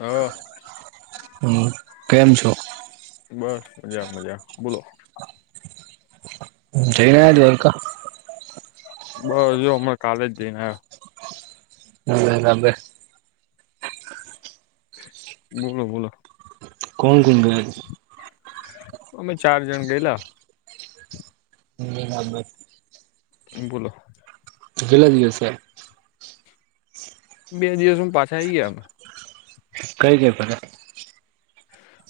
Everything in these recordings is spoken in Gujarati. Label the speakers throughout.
Speaker 1: હા
Speaker 2: હમ કેમ છો?
Speaker 1: બસ મજા મજા બોલો
Speaker 2: જઈ આયા દ્વારકા
Speaker 1: બસ જો હમણાં કાલે જ જઈને આયો.
Speaker 2: [unintelligible]
Speaker 1: બોલો બોલો
Speaker 2: કોણ કોણ ગયા તા
Speaker 1: અમે ચાર જણ ગેલા.
Speaker 2: હમ્મ ના બટ
Speaker 1: બોલો.
Speaker 2: કેલા દિવસ થ્યાં
Speaker 1: બે દિવસ માં પાછા આઈ ગ્યા અમે
Speaker 2: કઈ દે આપણે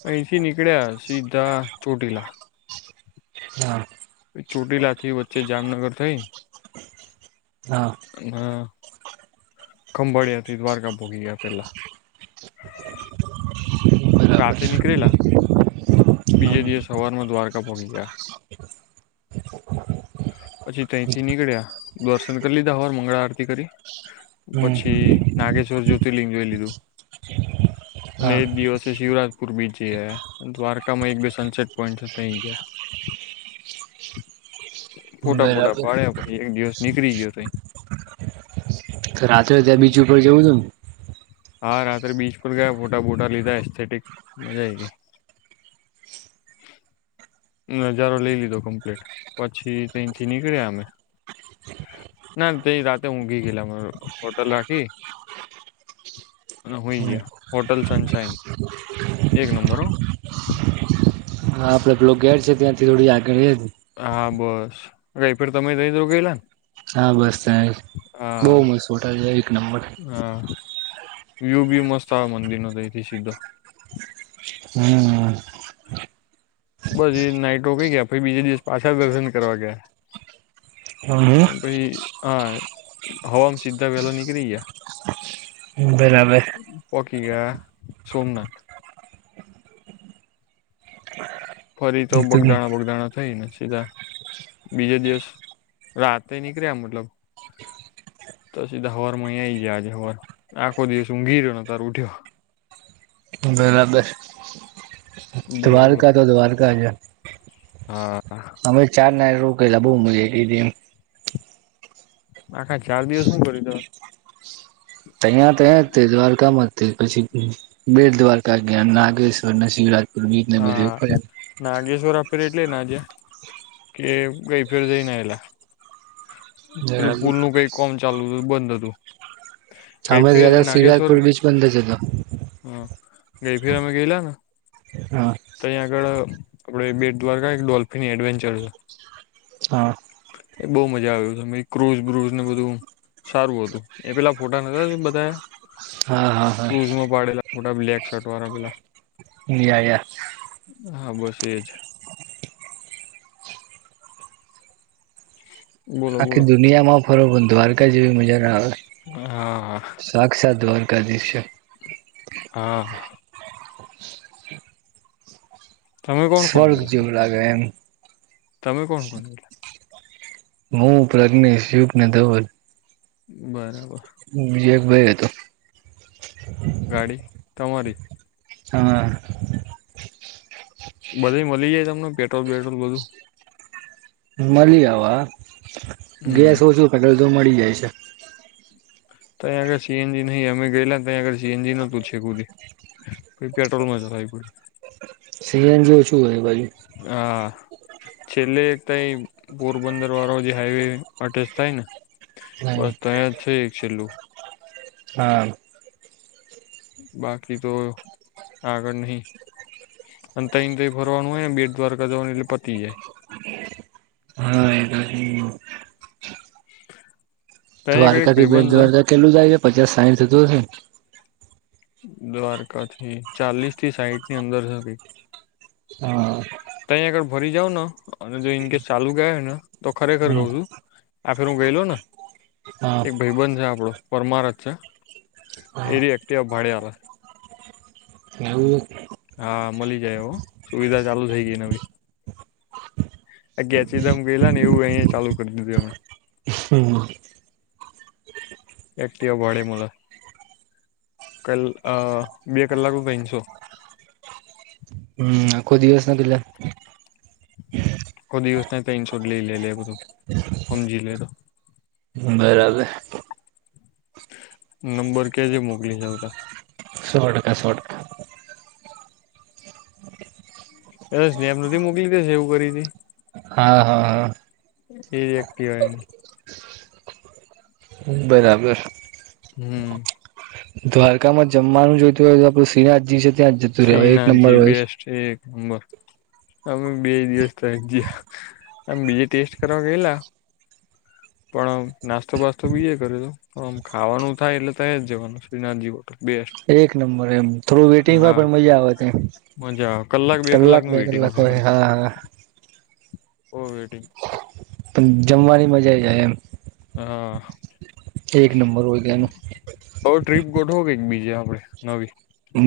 Speaker 1: અહી થી નીકળ્યા સીધા ચોટીલા
Speaker 2: હા.
Speaker 1: ચોટીલાથી વચ્ચે જામનગર થઈ
Speaker 2: હા.
Speaker 1: અન હા ખંભાળિયાથી દ્વારકા પોકી ગ્યા પેલા
Speaker 2: બરાબર
Speaker 1: રાતેે નીકળેલા
Speaker 2: હા
Speaker 1: બીજે દિવસ સવાર માં દ્વારકા પોકી ગયા. પછી તઈ થી નીકળ્યા દર્શન કરી લીધા હવાર મંગળ આરતી કરી
Speaker 2: હમ
Speaker 1: પછી નાગેશ્વર જ્યોતિર્લિંગ જોઈ લીધું અને
Speaker 2: હા
Speaker 1: એ જ દિવસ શિવરાજપુર બીચ જઈ આયા દ્વારકા માં એક બે સનસેટ પોઈન્ટ હતા ઈર્યા ફોટા બોટા
Speaker 2: બરાબર
Speaker 1: પાડ્યા પછી એક દિવસ નીકળી ગ્યો તઈ
Speaker 2: તો રાત્રે ત્યાં બીચ ઉપર જવું તુંન
Speaker 1: હા રાત્રે બીચ પર ગયા ફોટા બુટા લીધા એસ્થેટિક મજા આ આઇ ગઈ નજારો લઈ લીધો કમ્પ્લીટ પછી તઇથી નીકળ્યા અમે ના તે રાતે ઊંઘી ગયેલા હોટલ રાખી અને હોઈ
Speaker 2: ને
Speaker 1: ગ્યા
Speaker 2: હા
Speaker 1: હોટલ સનશાઈન એક નંબર હો
Speaker 2: હા આપડે પેલો કે છે કે થોડી આગળ એજ
Speaker 1: હા બસ ઐઠોર તમે રહેલો ગયેલા ને
Speaker 2: હા બસ તઈ બહું
Speaker 1: હા
Speaker 2: મસ્ત મોટા છે એક નંબર
Speaker 1: હા. વ્યુ બી મસ્ત આ મંદિર નો અય થી સીધો
Speaker 2: હમ્મ.
Speaker 1: બસ એ નાઇટો રોકાઈ ગયા પછી બીજે દિવસ પાછા દર્શન કરવા ગયા.
Speaker 2: હમ્મ હમ્મ.
Speaker 1: અને પછી હા હવામાં સીધા વેલા નીકળી ગ્યા.
Speaker 2: બરાબર.
Speaker 1: પોકી ગયા સોમનાથ ફરી તો બોગદાણા બોગદાણા થઈને સીધા બીજે દિવસ રાતે નીકળ્યા મતલબ તો સીધા હવાર માં અહીંયા આઈ ગયા આજે હવાર આખો દિવસ ઊંઘી રહ્યોને અતાર ઉઠ્યો
Speaker 2: બરાબર
Speaker 1: બોલો બોલો
Speaker 2: દ્વારકા તો દ્વારકા છે.
Speaker 1: હા કા
Speaker 2: અમે ચાર દાયલો રોકાયલા બહુ મજા આઈ ગીતી એમ.
Speaker 1: આખા ચાર દિવસ હું કર્યું તમે
Speaker 2: અહિયાયા તો એ તે દ્વારકામાં પછી બેટ દ્વારકા ગ્યા નાગેશ્વર ના શિવરાજ
Speaker 1: હા. નાગેશ્વર આપડે એટલે ના ગયા કે ગઈ ફેર જઈને આએલા પેલું
Speaker 2: ફર્યા
Speaker 1: પુલનું કઈ કોમ ચાલુ હતું તો બંધ હતું. ગઈ
Speaker 2: અમે
Speaker 1: ફેર
Speaker 2: ગયા તા શિવરાજપુર બીચ બંધ જ હતો.
Speaker 1: હ ગઈ ફિર અમે ગઈલાને
Speaker 2: હા.
Speaker 1: તહીં આગળ આપડે બેટ દ્વારકાએ એક ડોલ્ફિન એડવેન્ચર છે.
Speaker 2: હા.
Speaker 1: એ બહુ મજા આવે એવું તો અમે ક્રુઝ બ્રુઝને બધું સારું હતું એ પેલાં ફોટા નતા મેં બતાયા.
Speaker 2: હા હા.
Speaker 1: ક્રુઝમાં પાડેલા ફોટા બ્લેક શર્ટવાળા પેલાં
Speaker 2: એ આઈ યાર
Speaker 1: હા બસ એજ. બોલો
Speaker 2: આખી
Speaker 1: બોલો
Speaker 2: દુનિયામાં ફરો પણ દ્વારકા જેવી મજા ના આવે.
Speaker 1: હા.
Speaker 2: સાક્ષાત દ્વારકાધીશ છે.
Speaker 1: હા. તમે કોણ કોણ
Speaker 2: સ્વર્ગ
Speaker 1: ગયેલા
Speaker 2: જેવું લાગે એમ
Speaker 1: તમે કોણ કોણ ગયા?
Speaker 2: હું પ્રજ્ઞેશ, યુગને ધવલ
Speaker 1: બરાબર.
Speaker 2: બીજ એક ભાઈ હતો.
Speaker 1: ગાડી તમારી જ?
Speaker 2: હા.
Speaker 1: બધેય મલી જાય તમને પેટ્રોલ પેટ્રોલ બધું?
Speaker 2: મલી જાવા
Speaker 1: હમ
Speaker 2: ગેસ ઓછું પેટ્રોલ તો મલી જાય છે.
Speaker 1: તહીં આગળ સી એન જી નહીં અમે ગયેલાને તહીં આગળ સી એન જી નતુ છેક લગી. પહી પેટ્રોલમાં ચલાવી પડી.
Speaker 2: સી એન જી શું હોય ભાઈ?
Speaker 1: આ છેલ્લે તઈ પોરબંદરવાળો જે હાઈવે અટેચ થાયને. બસ તય જ છે એક છેલ્લું.
Speaker 2: હા.
Speaker 1: બાકી તો આગળ નહીં. અને તઈન તઈન ભરવાનું હોયને બેટ દ્વારકા જવાનું એટલે પતી જાય.
Speaker 2: હા એ તો [inaudible]
Speaker 1: ત્યાં આગળ એક
Speaker 2: દ્વારકાથી બેટ
Speaker 1: ભાઈબંધ છે
Speaker 2: દ્વારકા કેટલું જાય હે પચાસ સાઈઠ થતું હશેને?
Speaker 1: દ્વારકાથી ચાલીસથી સાઈઠની અંદર છે કંઈક
Speaker 2: અ હા.
Speaker 1: તહીં આગળ ભરી જાવન અને જો ઈન કેસ ચાલુ ગયા હોય ને તો ખરેખર
Speaker 2: હમ
Speaker 1: કઉ છું આ ફરી હું ગયલોને
Speaker 2: હા
Speaker 1: એક ભઈબંધ છે આપડો પરમાર જ છે. એરી એક્ટવા ભાડે આલે.
Speaker 2: એવું
Speaker 1: હા મલી જાય હો સુવિધા ચાલુ થઈ ગઈ નવી. અ ગેચીધામ ગયેલાને એવું અહીંયા ચાલુ કરી દીધું એમણે.
Speaker 2: હમ્મ.
Speaker 1: એક્ટવા ભાડે મલે ક અ બે કલાકના તઈન સો.
Speaker 2: ને આખો દિવસના કેટલા?
Speaker 1: આખો દિવસનાય તઈન સો જ લઈ લે લે બધું હમજી લે તો.
Speaker 2: બરાબર.
Speaker 1: નંબર કેજે મોકલી જાઉતો
Speaker 2: સો ટકા સા
Speaker 1: એ સ્નેપ નથી મોકલી દેશે એવું કરીને
Speaker 2: હા હા હા.
Speaker 1: એ કેન
Speaker 2: બરાબર.
Speaker 1: હમમ.
Speaker 2: દ્વારકામાં જમવાનું જોઈતું હોય તો આપડું શ્રીનાથજી છે ત્યાં જતું રહેવાય એક નંબર હોય.
Speaker 1: છે એક નંબર. અમે બે દિવસ ત્યાં ગીયા આમ બીજે ટેસ્ટ કરવા ગયેલા
Speaker 2: [inaudible]
Speaker 1: પણ નાસ્તો બાસ્તો બીજે કરેલો આમ ખાવાનું થાય એટલે તય જવાનું શ્રીનાથજી હોટલ બેસ્ટ.
Speaker 2: એક નંબર એમ થોડુ વેટિંગ હોય
Speaker 1: હા
Speaker 2: પણ મજા આવે. એમ કલાક, બે કલાક હોય હા હા.
Speaker 1: બો વેટિંગ.
Speaker 2: પણ જમવાની મજા જાય એમ.
Speaker 1: હા.
Speaker 2: એક નંબર હોય કેયાનું.
Speaker 1: હવે ટ્રીપ ગોઠવો કઈક બીજે આપડે નવી.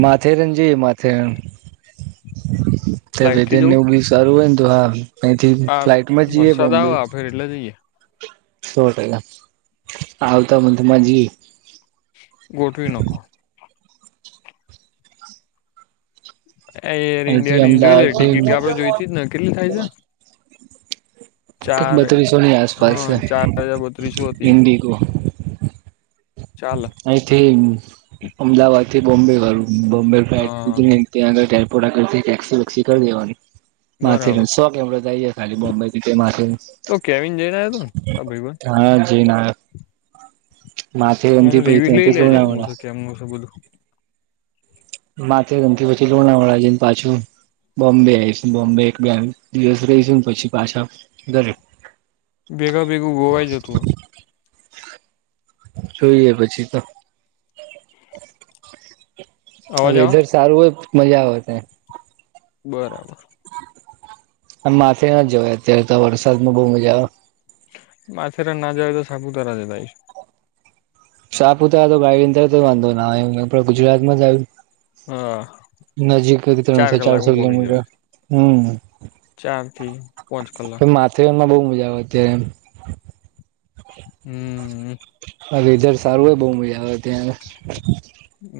Speaker 2: માથેરન જઈએ માથેરન [unintelligible]
Speaker 1: ફ્લાઇટ થી
Speaker 2: વેદન
Speaker 1: જવું
Speaker 2: ઓગીસ સારું હોય ને તો હા અયથી ફ્લાઈટમાં જઈએ બોમ્બે
Speaker 1: એકલા જઈએ
Speaker 2: સો ટકા આવતા મથમાં જીયે.
Speaker 1: ગોઠવી નાખો. એર
Speaker 2: અહીંથી
Speaker 1: ઇન્ડિયા ની જોઈ લે ટિકિટ
Speaker 2: અમદાવાદથી
Speaker 1: આપડે જોઈતી જ ને કેટલી થાય છે. ચાર
Speaker 2: બત્રીસો ની આસપાસ
Speaker 1: હા
Speaker 2: છે
Speaker 1: ચાર હજાર બત્રીસો હતી.
Speaker 2: ઇન્ડિગો
Speaker 1: ચાલે.
Speaker 2: અયથી અમદાવાદ થી બોમ્બે હારું બોમ્બે ફ્લાઈટ
Speaker 1: હા
Speaker 2: હુધી નય. ત્યાં આગળ એરપોર્ટ આગળ થી ટેક્સી વેકક્ષી કર દેવાની
Speaker 1: બરાબર
Speaker 2: માથેરાન સો કેમેરો થાય. ખાલી બોમ્બ થી કય માથે
Speaker 1: તો કેવીન જઈ આયો તો ને તારો ભઈબંધ
Speaker 2: હા જયને આયો માથેરાન થી પછી
Speaker 1: એવી લઈ
Speaker 2: ત્યાંથી
Speaker 1: લેજે હું
Speaker 2: લોનાવાલા
Speaker 1: છે કેમનું છે બધું?
Speaker 2: માથેરાન થી પછી લોણાવાળા જઈને પાછું બોમ્બે આવીશું બોમ્બે એક બે દિવસ રહીશું ને પછી પાછા ઘરે
Speaker 1: ભેગા ભેગું ગોવા જતુ હોય.
Speaker 2: જોઈએ પછી તો ત્યાં
Speaker 1: અવાજ આવે
Speaker 2: વેધર સારું હોય મજા આવે તા.
Speaker 1: બરાબર.
Speaker 2: હા માથેરાન જવાય અત્યારે તો વરસાદમાં બો મજા આવે.
Speaker 1: માથેરાન ના જવાય તો સાપુતારા જવાય.
Speaker 2: સાપુતારા તો બાઈ અંદર તો વાંધો ના ગુજરાતમાં જ આવ્યું.
Speaker 1: હા
Speaker 2: નજીક
Speaker 1: ચાર
Speaker 2: ત્રણસો ચારસો
Speaker 1: કલાકમાં
Speaker 2: કિલોમીટર હમમ.
Speaker 1: ચારથી પાંચ કલાક
Speaker 2: ટ્રેન માં બો મજા આવે અત્યારે એમ.
Speaker 1: હમમ.
Speaker 2: હા વેેધર સારું હોય બો મજા આવે ત્યાં આગળ.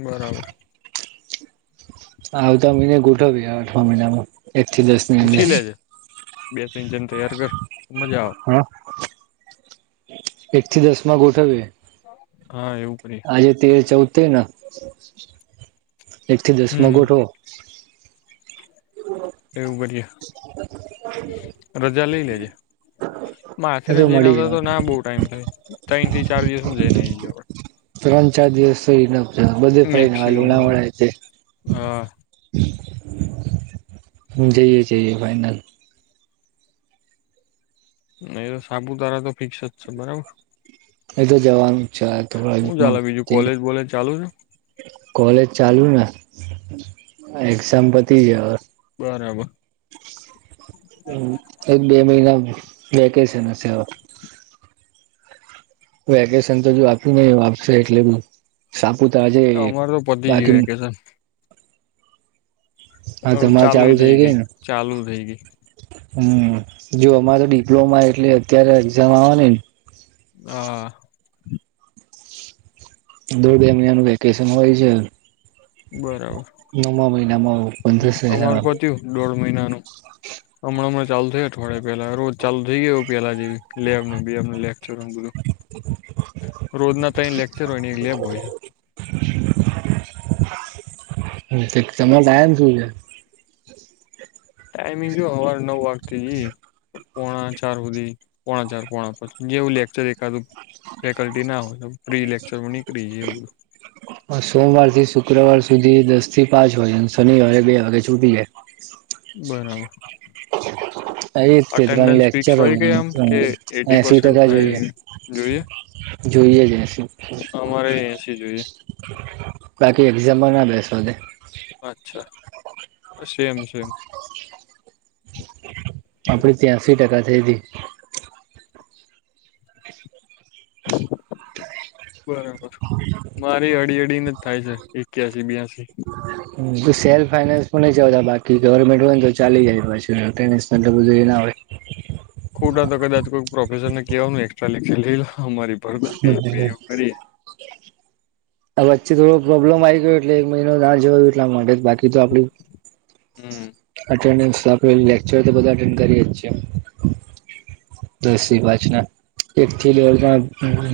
Speaker 1: બરાબર.
Speaker 2: આવતા મહિને ગોઠવ્યે આવતા મહિનામાં. એક થી દસ. ની અંદર
Speaker 1: પૂછી લેજે બે ત્રણ જણ તૈયાર કર મજા આવે.
Speaker 2: હા એક થી દસ માં ગ ઉઠવે
Speaker 1: હા એવું કરી
Speaker 2: આજે તેર ચૌતે ને એક થી દસમાં
Speaker 1: હમ
Speaker 2: ગોઠવો
Speaker 1: એવું બઢિયા રજા લઈ લેજ
Speaker 2: એટલે
Speaker 1: માછરેને જઈને
Speaker 2: મળી
Speaker 1: આવતા
Speaker 2: જવાનું
Speaker 1: તો ના બહુ ટાઈમ થાય ત્રણ થી ચાર દિવસ જઈને આવીઈ આપ
Speaker 2: ત્રણ ચાર દિવસ સુઈ ન બધે
Speaker 1: આપડે
Speaker 2: ફરીને
Speaker 1: મેક્સિમમ હા
Speaker 2: લુણાવણા છે
Speaker 1: હા
Speaker 2: જઈએ જઈએ ફાઈનલ
Speaker 1: ન તો સાપુતારા તો ફિક્સ જ છે બરાબર
Speaker 2: એ તો જવાનું છે
Speaker 1: હું
Speaker 2: થડાુમાં
Speaker 1: ચાલે બીજું કોલેજ બોલેજ ચાલુ છે
Speaker 2: કોલેજ ચાલુ ને એક્ઝામ પતી જ
Speaker 1: બરાબર
Speaker 2: હ એક બે મહિના વેકેશન સેવા વેકેશન તો જો આપ્યું ને આપશે એટલે બ સાપુ તો આજે
Speaker 1: અમારે તો પતી ગયું
Speaker 2: બાકી
Speaker 1: વેકેશન હ ચાલુ થઇ ગઈ ચાલુ થઇ ગઈ
Speaker 2: હમ જો અમારે ડિપ્લોમા એટલે અત્યારે એક્ઝામ આવવાની ને
Speaker 1: હા
Speaker 2: દોઢ બે મહિનાનું વેકેશન હોય છે
Speaker 1: બરાબર
Speaker 2: નવા મહિનામાં પંદરસ
Speaker 1: અમારે પત્યું દોઢ મહિનાનું હમણાં હણાં ચાલુ થયાઠવાડ પેલા રોજ ચાલુ થઈ ગયો એું પેહલા જેવી લેબ બે લેચ બધું
Speaker 2: [inaudible]
Speaker 1: રોજના તં લેક્ચર હોય ની એક લેબ હોય છે
Speaker 2: હ તમારા ટાયમ શું છે
Speaker 1: ટાઈમિંગ જો હવાર નવ વાગતી જ પોણા ચાર સુધી પોણા ચાર પોણા પછી જેવું લેક્ચર દેખાતું ફેકલ્ટી ના હોય પ્રી લેક્ચર નીકળી એવ બું
Speaker 2: સોમવાર થી શુક્રવાર સુધી દસ થી પાંચ વાગે શનિવારે બે વાગે છૂટી જાય
Speaker 1: બરાબર
Speaker 2: હ એ ત્રણ
Speaker 1: અટેન્ડન્સ ફિક્સ
Speaker 2: લેક્ચર
Speaker 1: હોય કે આમ કે
Speaker 2: ત્રણ
Speaker 1: એટી
Speaker 2: એસીી
Speaker 1: પર્સેન્ટ
Speaker 2: ટકા
Speaker 1: થાય
Speaker 2: જોઈએ
Speaker 1: જોઈએ
Speaker 2: જોઈએ જશે
Speaker 1: અમારે એસી જોઈએ
Speaker 2: બાકી એક્ઝામમાં ના બેસવા દે
Speaker 1: અચ્છા સેમ સેમ
Speaker 2: આપડી ત્યાસીી ટકા થઈ હતીી
Speaker 1: બરાબર મારી અડી અડીને જ થાય છે એક ક્યાસીી બ્યાસી
Speaker 2: હ હ ત સેલ્ફ ફાઈઇન્સ પણ નઈ જતા બાકી ગવર્મેન્ટ હોય ને તો ચાલી જાય પછી બધ એ ના હોય
Speaker 1: ખોટા તો કદાચ કો પ્રોફેસરને કેવાનું એસ્ટ્રા લેક્ચર લઈ લ અમારી પર કરી
Speaker 2: [inaudible] આ વચ્ચે થોડો પ્રોબ્લેમ આવી ગયો એટલે એક મહિનો ના જવા એટલા માટે બાકી તો આપડ
Speaker 1: હમ
Speaker 2: આપે લેક્ચર બધાન્ડ કરીએીએ દસથી પાચ ના એક થલી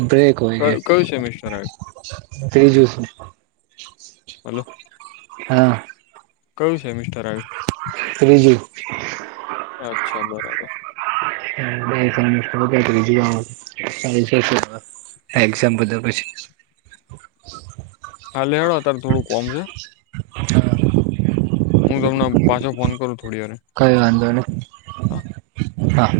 Speaker 2: બ્રેક કોઈ છે
Speaker 1: કયું સેમિસ્ટર આવ્યું
Speaker 2: ત્રીજું શું
Speaker 1: હલો
Speaker 2: હા
Speaker 1: કયું સેમિસ્ટર આવ્યું
Speaker 2: [unintelligible]
Speaker 1: અચ્છા બરાબર.
Speaker 2: બેસ જવાનું સા છસો. એક્ઝામ બદલ પછી.
Speaker 1: હા [inaudible] છે. હું તમને પાછો ફોન કરું થોડી વારે.
Speaker 2: કઈ વાંધો નહી
Speaker 1: હા
Speaker 2: હા.